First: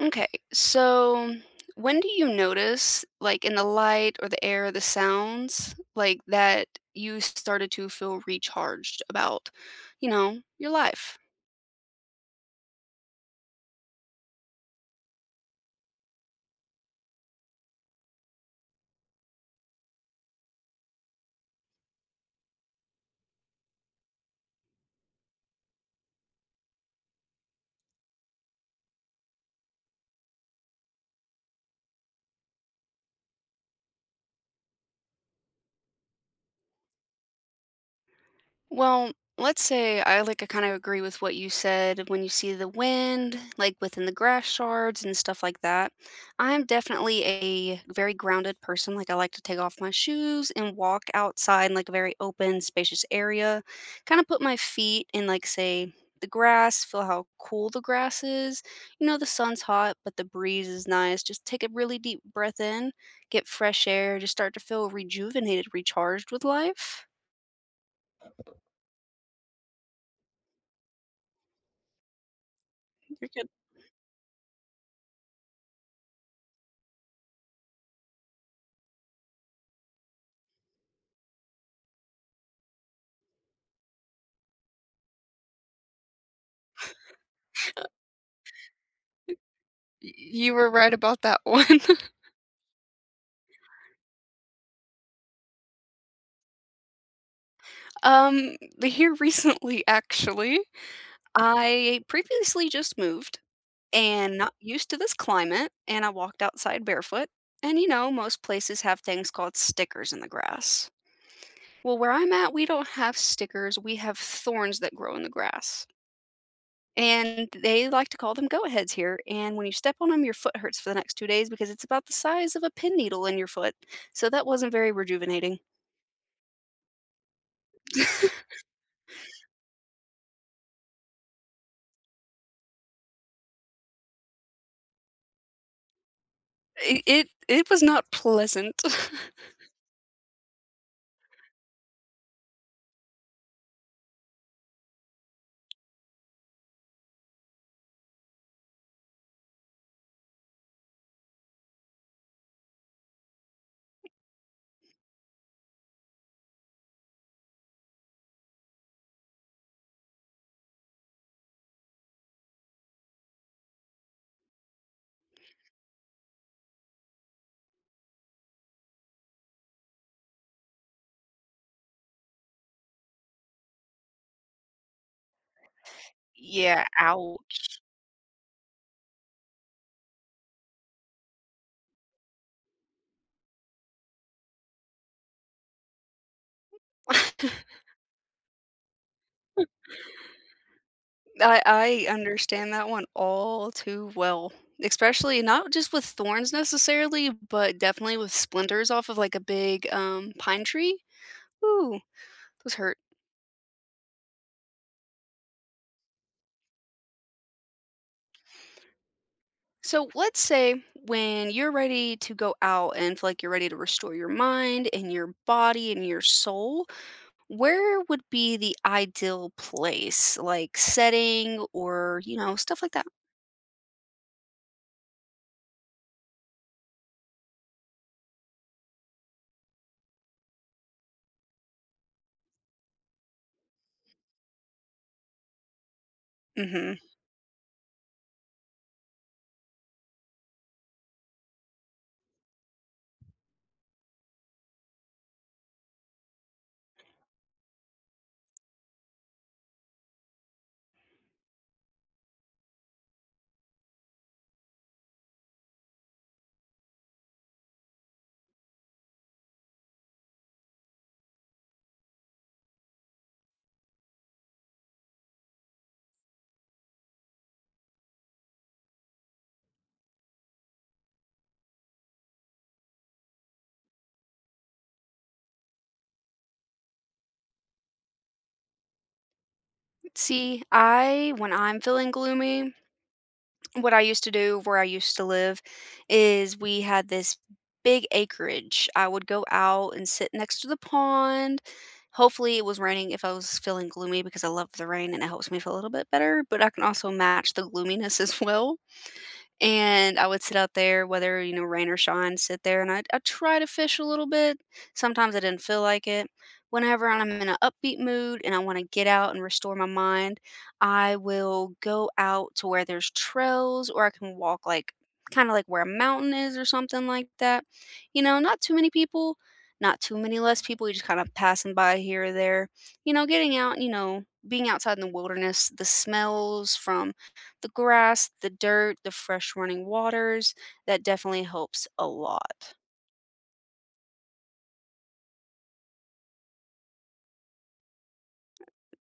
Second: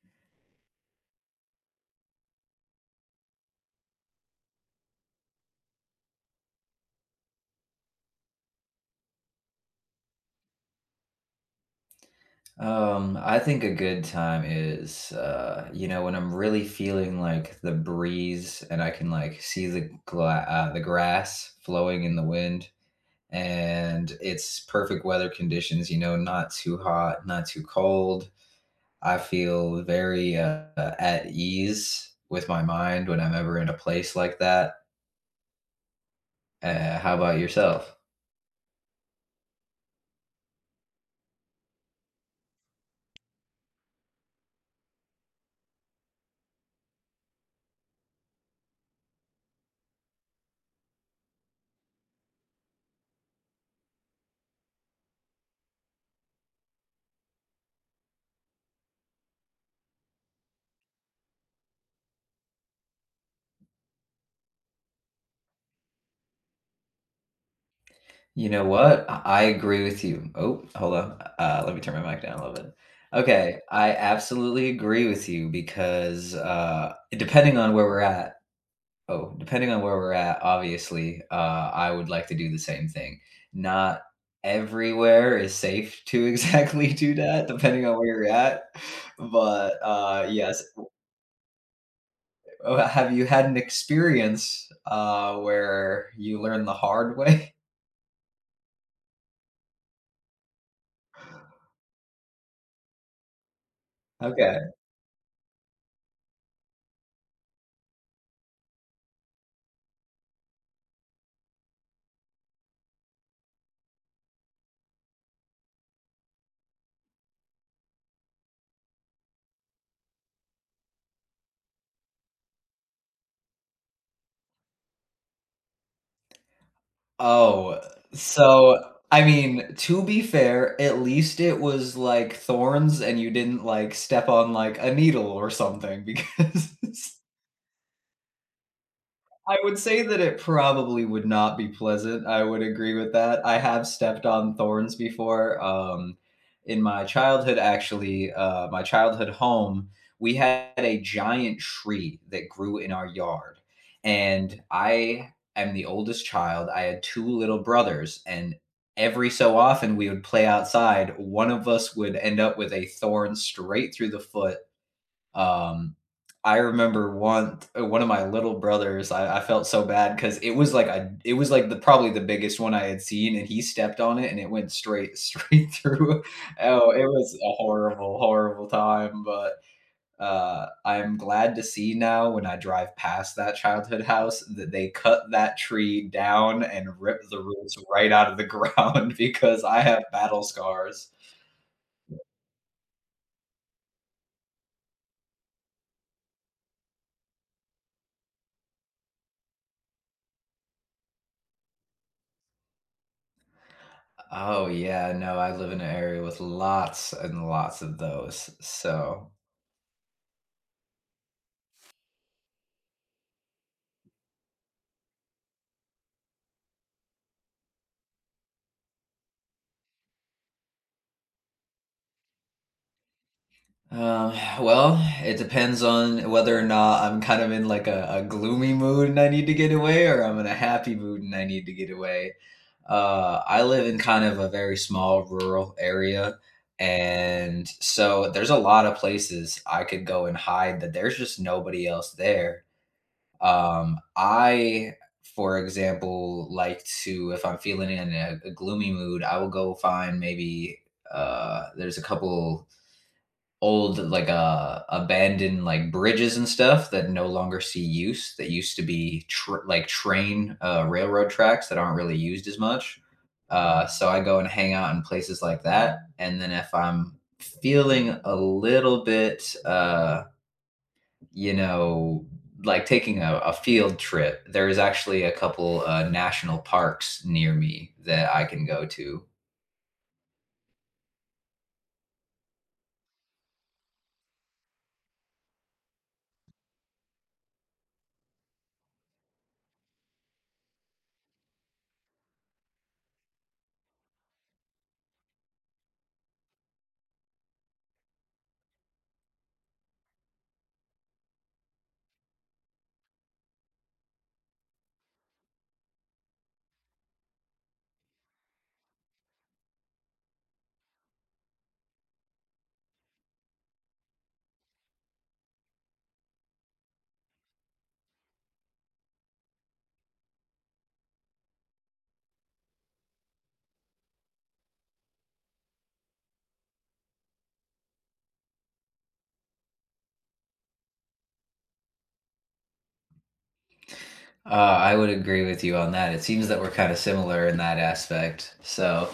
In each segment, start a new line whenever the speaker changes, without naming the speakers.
Okay, so when do you notice, like in the light or the air, the sounds, like that you started to feel recharged about, you know, your life?
I think a good time is, when I'm really feeling like the breeze and I can like see the the grass flowing in the wind, and it's perfect weather conditions, you know, not too hot, not too cold. I feel very at ease with my mind when I'm ever in a place like that. How about yourself?
Well, let's say I kind of agree with what you said when you see the wind, like within the grass shards and stuff like that. I'm definitely a very grounded person. Like I like to take off my shoes and walk outside in like a very open, spacious area. Kind of put my feet in like say the grass, feel how cool the grass is. You know, the sun's hot, but the breeze is nice. Just take a really deep breath in, get fresh air, just start to feel rejuvenated, recharged with life.
You know what? I agree with you. Oh, hold on. Let me turn my mic down a little bit. Okay, I absolutely agree with you because depending on where we're at, obviously, I would like to do the same thing. Not everywhere is safe to exactly do that, depending on where you're at. But
Y you
yes,
were right about that one.
have you had an experience where you learned the hard way?
Um, Here recently, actually, I previously just moved and not
Okay.
used to this climate, and I walked outside barefoot. And, you know, most places have things called stickers in the grass. Well, where I'm at, we don't have stickers, we have thorns that grow in the grass. And they like to call them go-aheads here, and when you step on them, your foot hurts for the next 2 days because it's about the size of a pin needle in your foot, so that wasn't very rejuvenating.
Oh, so, I mean, to be fair, at least it was, like, thorns and you didn't, like, step on, like, a needle or something because
I it it was not pleasant.
I would say that it probably would not be pleasant. I would agree with that. I have stepped on thorns before. In my childhood, actually, my childhood home, we had a giant tree that grew in our yard. And I am the oldest child. I had two little brothers, and every so often we would play outside. One of us would end up with a thorn straight through the foot um, I remember one of my little brothers, I felt so bad because it was like the probably the biggest one I had seen, and he stepped on it, and it went straight straight through.
Yeah,
Oh, it was a
ouch.
horrible, horrible time, but, I'm glad to see now when I drive past that childhood house that they cut that tree down and ripped the roots right out of the ground because I have battle scars.
I understand that one all too well, especially not just with thorns necessarily, but definitely with splinters off of, like, a big, pine tree. Ooh, those hurt.
Oh, yeah, no, I live in an area with lots and lots of those, so,
So, let's say when you're ready to go out and feel like you're ready to restore your mind and your body and your soul, where would be the ideal place? Like, setting or, you know, stuff like that?
um, well, it depends on whether or not I'm kind of in, like, a gloomy mood and I need to get away, or I'm in a happy mood and I need to get away. I live in kind of a very small rural area,
Mhm.
and so there's a lot of places I could go and hide that there's just nobody else there. I, for example, like to if I'm feeling in a gloomy mood, I will go find maybe there's a couple old like abandoned like bridges and stuff that no longer see use that used to be like train railroad tracks that aren't really used as much. So I go and hang out in places like that. And then if I'm feeling a little bit you know, like taking a field trip, there is actually a couple national parks near me that I can go to.
See, I when I'm feeling gloomy, what I used to do where I used to live is we had this big acreage. I would go out and sit next to the pond. Hopefully, it was raining if I was feeling gloomy because I love the rain and it helps me feel a little bit better, but I can also match the gloominess as well. And I would sit out there, whether, you know, rain or shine, sit there and I try to fish a little bit. Sometimes I didn't feel like it. Whenever I'm in an upbeat mood and I want to get out and restore my mind, I will go out to where there's trails or I can walk like kind of like where a mountain is or something like that. You know, not too many people, not too many less people. You just kind of passing by here or there. You know, getting out, you know, being outside in the wilderness, the smells from the grass, the dirt, the fresh running waters, that definitely helps a lot.
Uh, I would agree with you on that. It seems that we're kind of similar in that aspect. So,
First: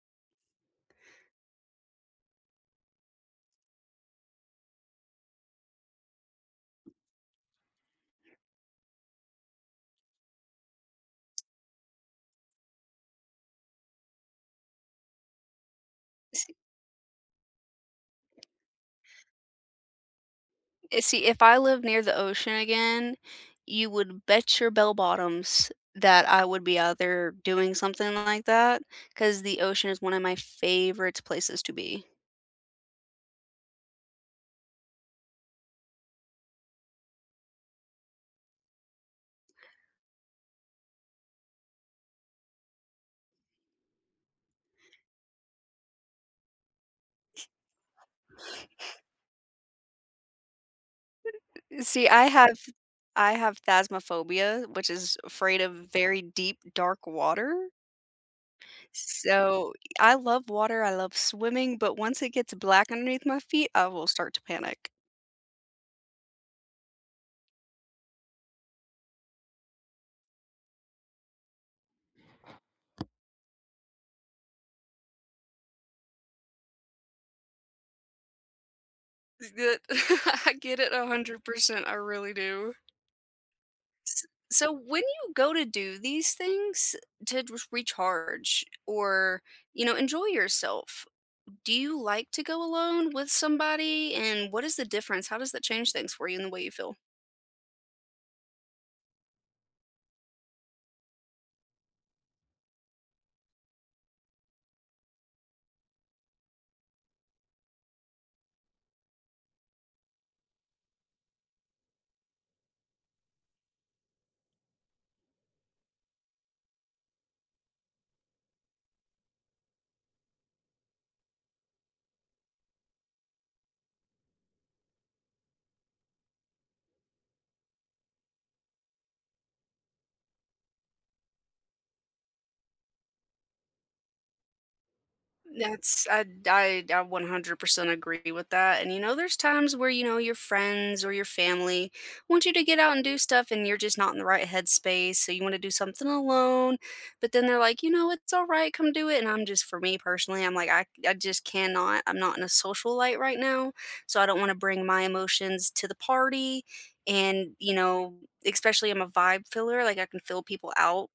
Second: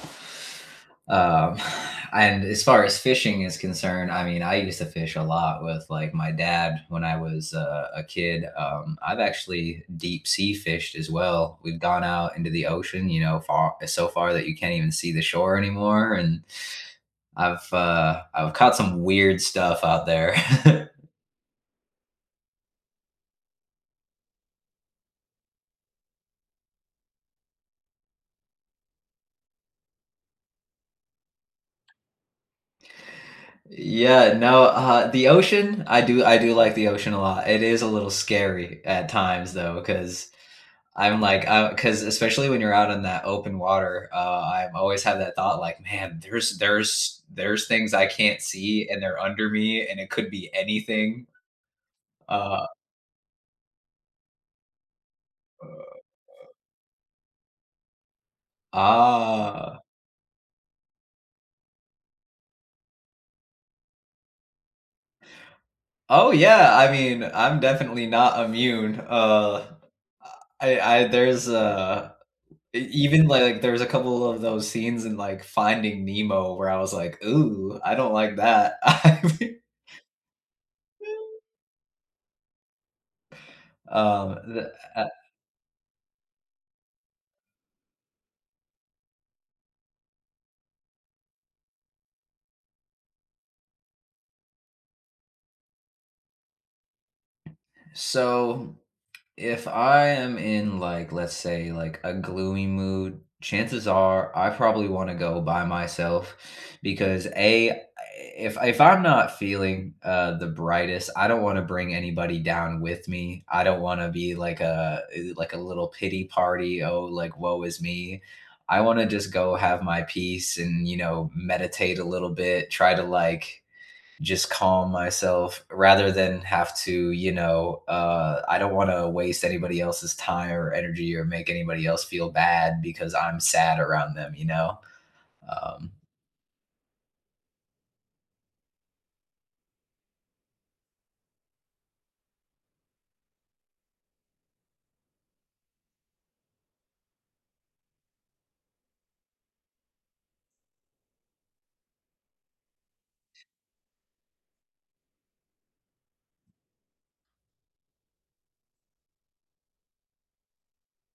um, and as far as fishing is concerned, I mean, I used to fish a lot with like my dad when I was a kid. I've actually deep sea fished as well. We've gone out into the ocean, you know, far so far that you can't even see the shore anymore, and
See
I've caught some weird stuff out there.
see, if I lived near the ocean again, you would bet your bell bottoms that I would be out there doing something like that, because the ocean is one of my favorite places to be.
Yeah, no, the ocean. I do like the ocean a lot. It is a little scary at times though, because I'm like, because especially when you're out in that open water, I always have that thought like, man, there's things I can't see and they're under me and it could be anything.
See, I have
Uh,
I have phasmophobia, which is afraid of very deep, dark water. So,
ah,
I love water, I love swimming, but once it gets black underneath my feet, I will start to panic.
oh yeah. I mean, I'm definitely not immune. I there's E- even like, there was a couple of those scenes in, like, Finding Nemo where I was like, "Ooh, I don't like that."
That I get it 100%, I really do.
The,
So when you go to do these things to just recharge or, you know, enjoy yourself, do you like to go alone with somebody? And what is the difference? How does that change things for you and the way you feel?
so If I am in, like, let's say, like, a gloomy mood, chances are I probably wanna go by myself because, A, if I'm not feeling, the brightest, I don't wanna bring anybody down with me. I don't wanna be like like a little pity party, "Oh, like, woe is me." I wanna just go have my peace and, you know, meditate a little bit, try to, like, just calm myself rather than have to, you know, I don't want to waste anybody else's time or energy or make anybody else feel bad because I'm sad around them, you know? Um,
That's I 100% agree with that. And you know, there's times where you know your friends or your family want you to get out and do stuff, and you're just not in the right headspace. So you want to do something alone, but then they're like, you know, it's all right, come do it. And I'm just for me personally, I'm like, I just cannot. I'm not in a social light right now, so I don't want to bring my emotions to the party. And you know, especially I'm a vibe filler. Like I can fill people out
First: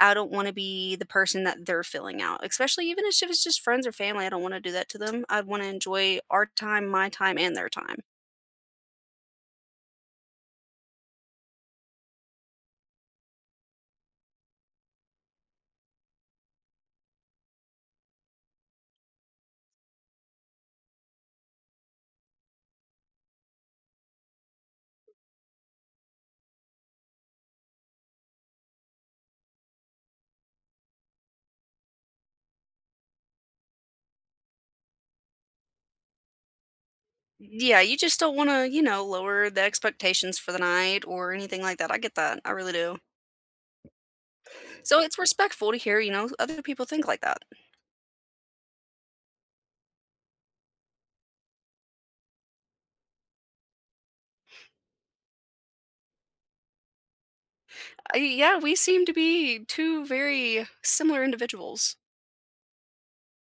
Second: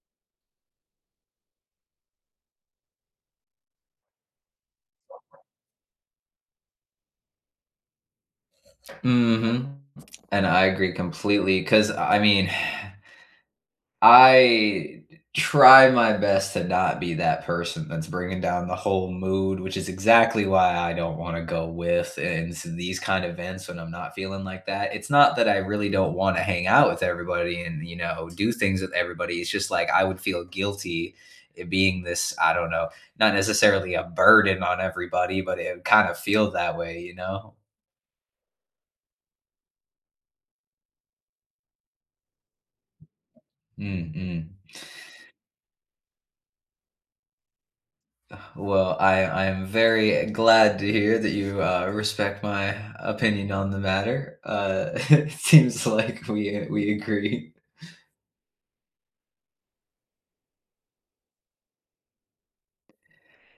I don't wanna be the person that they're filling out, especially even if it's just friends or family, I don't wanna do that to them. I wanna enjoy our time, my time, and their time.
mhm. And I agree completely because I mean, I try my best to not be that person that's bringing down the whole mood, which is exactly why I don't wanna go with and s these kind of events when I'm not feeling like that. It's not that I really don't wanna hang out with everybody and, you know, do things with everybody, it's just, like, I would feel guilty it being this, I don't know, not necessarily a burden on everybody, but it would kind of feel that way, you know?
Yeah, you just don't wanna, you know, lower the expectations for the night or anything like that. I get that, I really do.
Mm, mm.
So it's respectful to hear, you know, other people think like that.
Well, I am very glad to hear that you respect my opinion on the matter. It seems like we agree.
I yeah, we seem to be 2 very similar individuals.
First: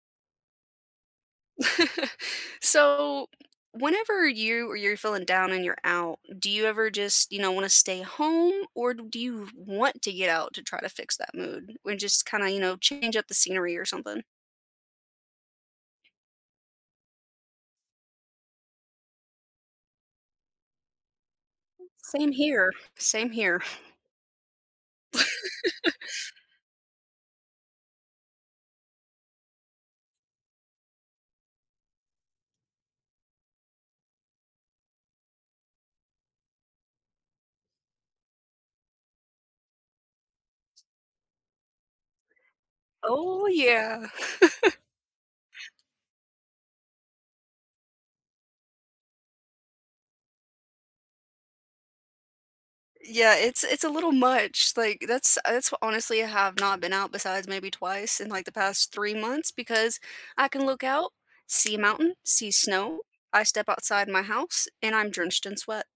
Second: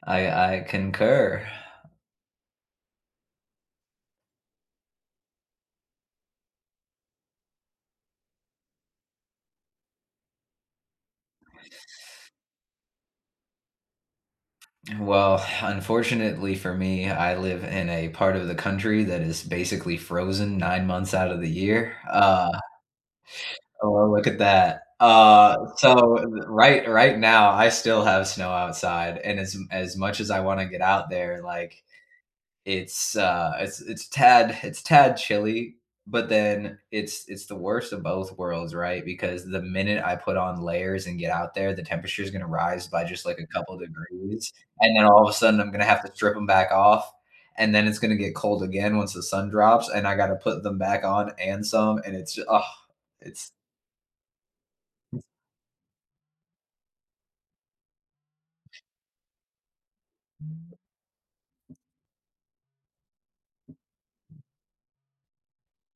I concur.
So, whenever you or you're feeling down and you're out, do you ever just, you know, want to stay home or do you want to get out to try to fix that mood and just kind of, you know, change up the scenery or something?
Well, unfortunately for me, I live in a part of the country that is basically frozen 9 months out of the year.
Same here. Same here.
Oh, well, look at that. Right right now, I still have snow outside, and as much as I want to get out there, like it's it's tad chilly, but then it's the worst of both worlds, right? Because the minute I put on layers and get out there, the temperature is going to rise by just like a
Oh
couple
yeah.
degrees, and then all of a sudden I'm going to have to strip them back off, and then it's going to get cold again once the sun drops, and I got to put them back on and some, and it's just, oh,
Yeah,
it's
it's a little much. Like that's what- honestly I have not been out besides maybe twice in like the past 3 months because I can look out, see a mountain, see snow. I step outside my house and I'm drenched in sweat.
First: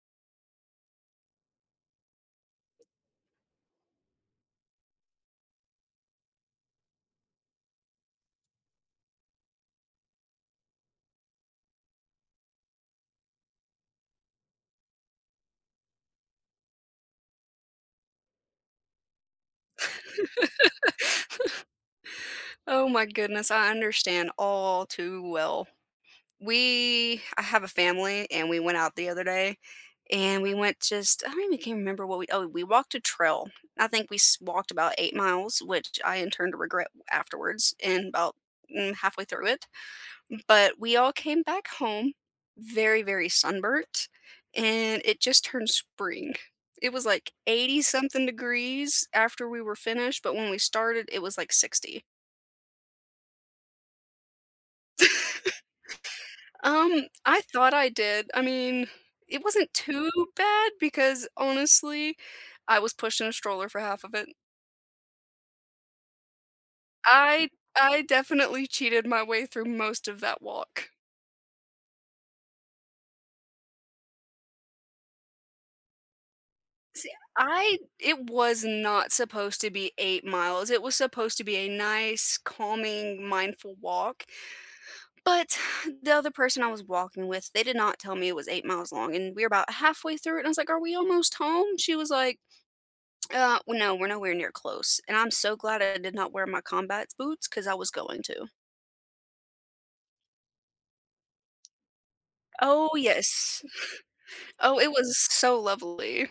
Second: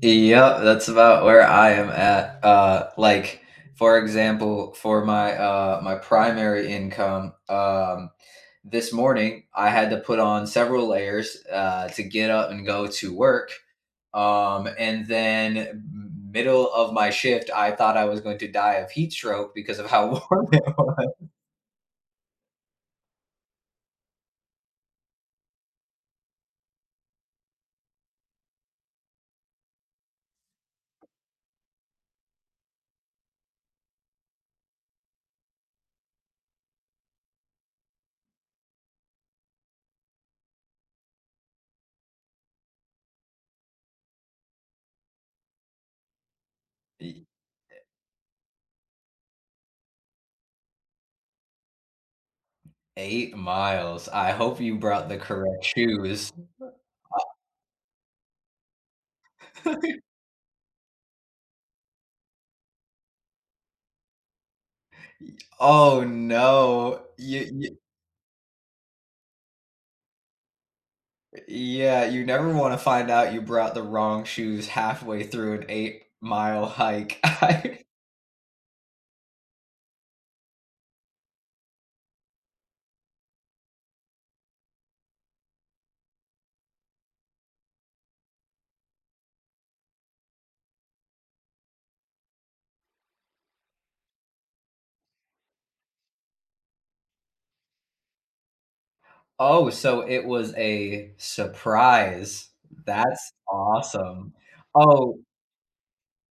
yep, that's about where I am at. Like for example, for my my primary income, this morning I had to put on several layers to get up and go to work. And then middle of my shift, I thought I was going to die of heat stroke because of how warm it was.
Oh my goodness, I understand all too well. We I have a family and we went out the other day and we went just I don't even can remember what we oh we walked a trail. I think we s- walked about 8 miles, which I in turn to regret afterwards and about halfway through it. But we all came back home very very sunburnt and it just turned spring. It was
E-
like 80 something degrees after we were finished, but when we started it was like 60.
8 miles. I hope you brought the correct shoes.
I thought I did. I mean, it wasn't too bad because honestly, I was pushed in a stroller for half of it.
Oh no.
I
You,
I definitely cheated my way through most of that walk.
yeah, you never want to find out you brought the wrong shoes halfway through an 8-mile
See,
hike.
I it was not supposed to be 8 miles. It was supposed to be a nice, calming, mindful walk. But the other person I was walking with, they did not tell me it was 8 miles long and we were about halfway through it and I was like, "Are we almost home?" She was like, w no, we're nowhere near close, and I'm so glad I did not wear my combat boots 'cause I was going to.
Oh, so it was a surprise.
Oh,
That's
yes.
awesome.
Oh, it was
Oh
so lovely.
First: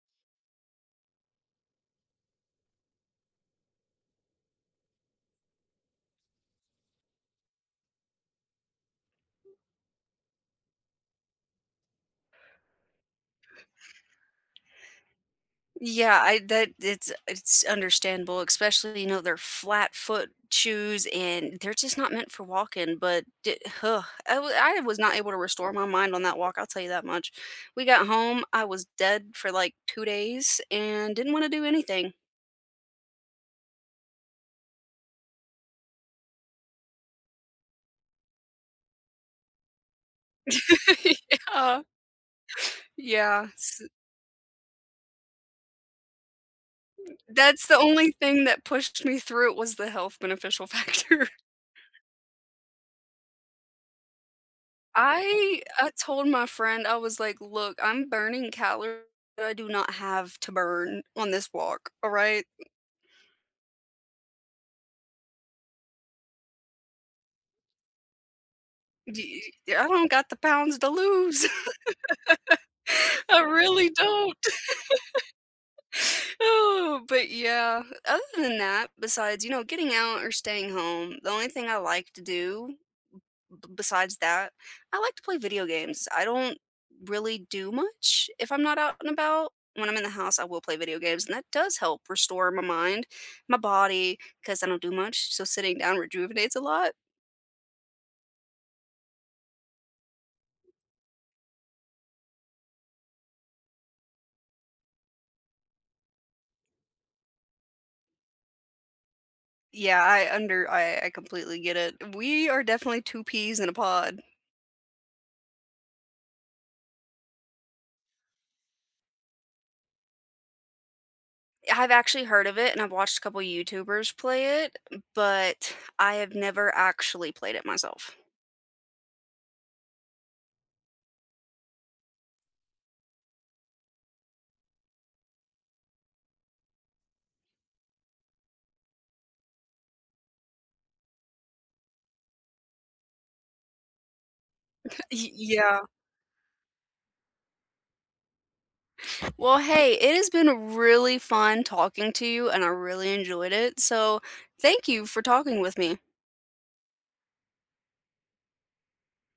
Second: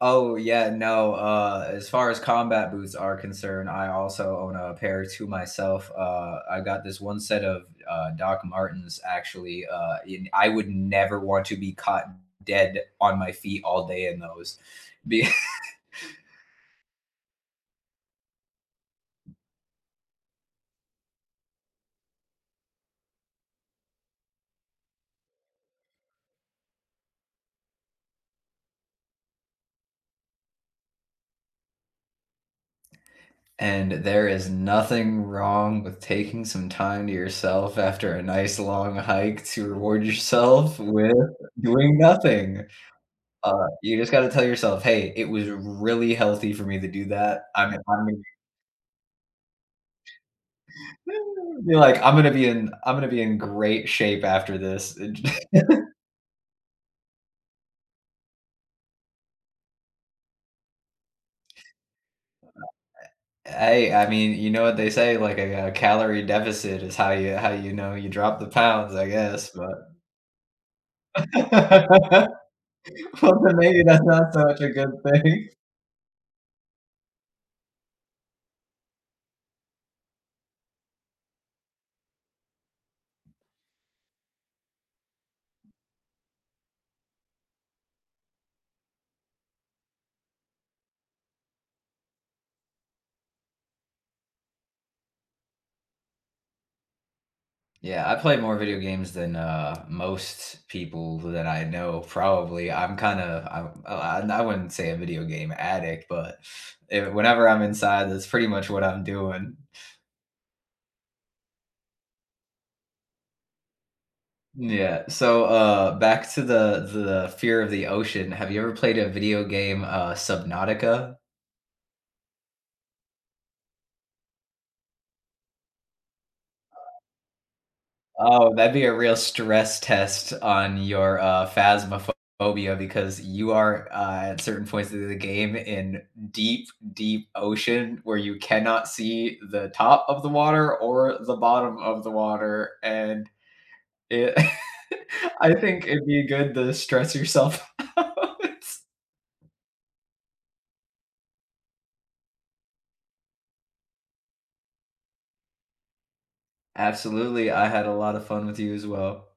oh, yeah, no, as far as combat boots are concerned, I also own a pair to myself. I got this one set of, Doc Martens actually, and I would never want to be caught dead on my feet all day in those.
Yeah, I that it's understandable, especially, you know, they're flat foot shoes, and they're just not meant for walking, but di ugh, I was not able to restore my mind on that walk, I'll tell you that much. We got home, I was dead for, like, 2 days and didn't wanna do anything.
And there is nothing wrong with taking some time to yourself after a nice long hike to reward yourself with
Yeah.
doing nothing.
Yeah,
You just gotta tell yourself, "Hey, it was really healthy for me to do that.
that's
I'm
the
I'm gonna
only thing that pushed me through it was the health beneficial factor.
be like, I'm gonna be in I'm gonna be in great shape after this."
I told my friend, I was like, "Look, I'm burning calories that I do not have to burn on this walk, alright?
Hey, I mean, you know what they say, like a, calorie deficit is how you know you drop the pounds, I
D
guess,
I
but
don't got the pounds to lose.
well,
I
then maybe
really
that's not
don't."
so much a good thing.
Oh, but yeah, other than that, besides, you know, getting out or staying home, the only thing I like to do besides that, I like to play video games. I don't really do much if I'm not out and about. When I'm in the house, I will play video games, and that does help restore my mind, my body, because I don't do much. So sitting down rejuvenates a lot.
Yeah, I play more video games than, most people that I know, probably. I'm kinda I'm I wouldn't say a video game addict, but if whenever I'm inside, that's pretty much what I'm doing.
Yeah, I completely get it. We are definitely two peas in a pod.
Yeah, so, back to the fear of the ocean, have you ever played a video game, Subnautica?
I've actually heard of it and I've watched a couple YouTubers play it, but I have never actually played it myself.
Oh, that'd be a real stress test on your, phasmophobia because you are, at certain points of the game in deep, deep ocean where you cannot see the top of the water or the bottom of the water, and it I
Yeah.
think it'd be good to stress yourself out.
Well, hey, it has been really fun talking to you, and I really enjoyed it. So, thank you for talking with me.
Absolutely, I had a lot of fun with you as well.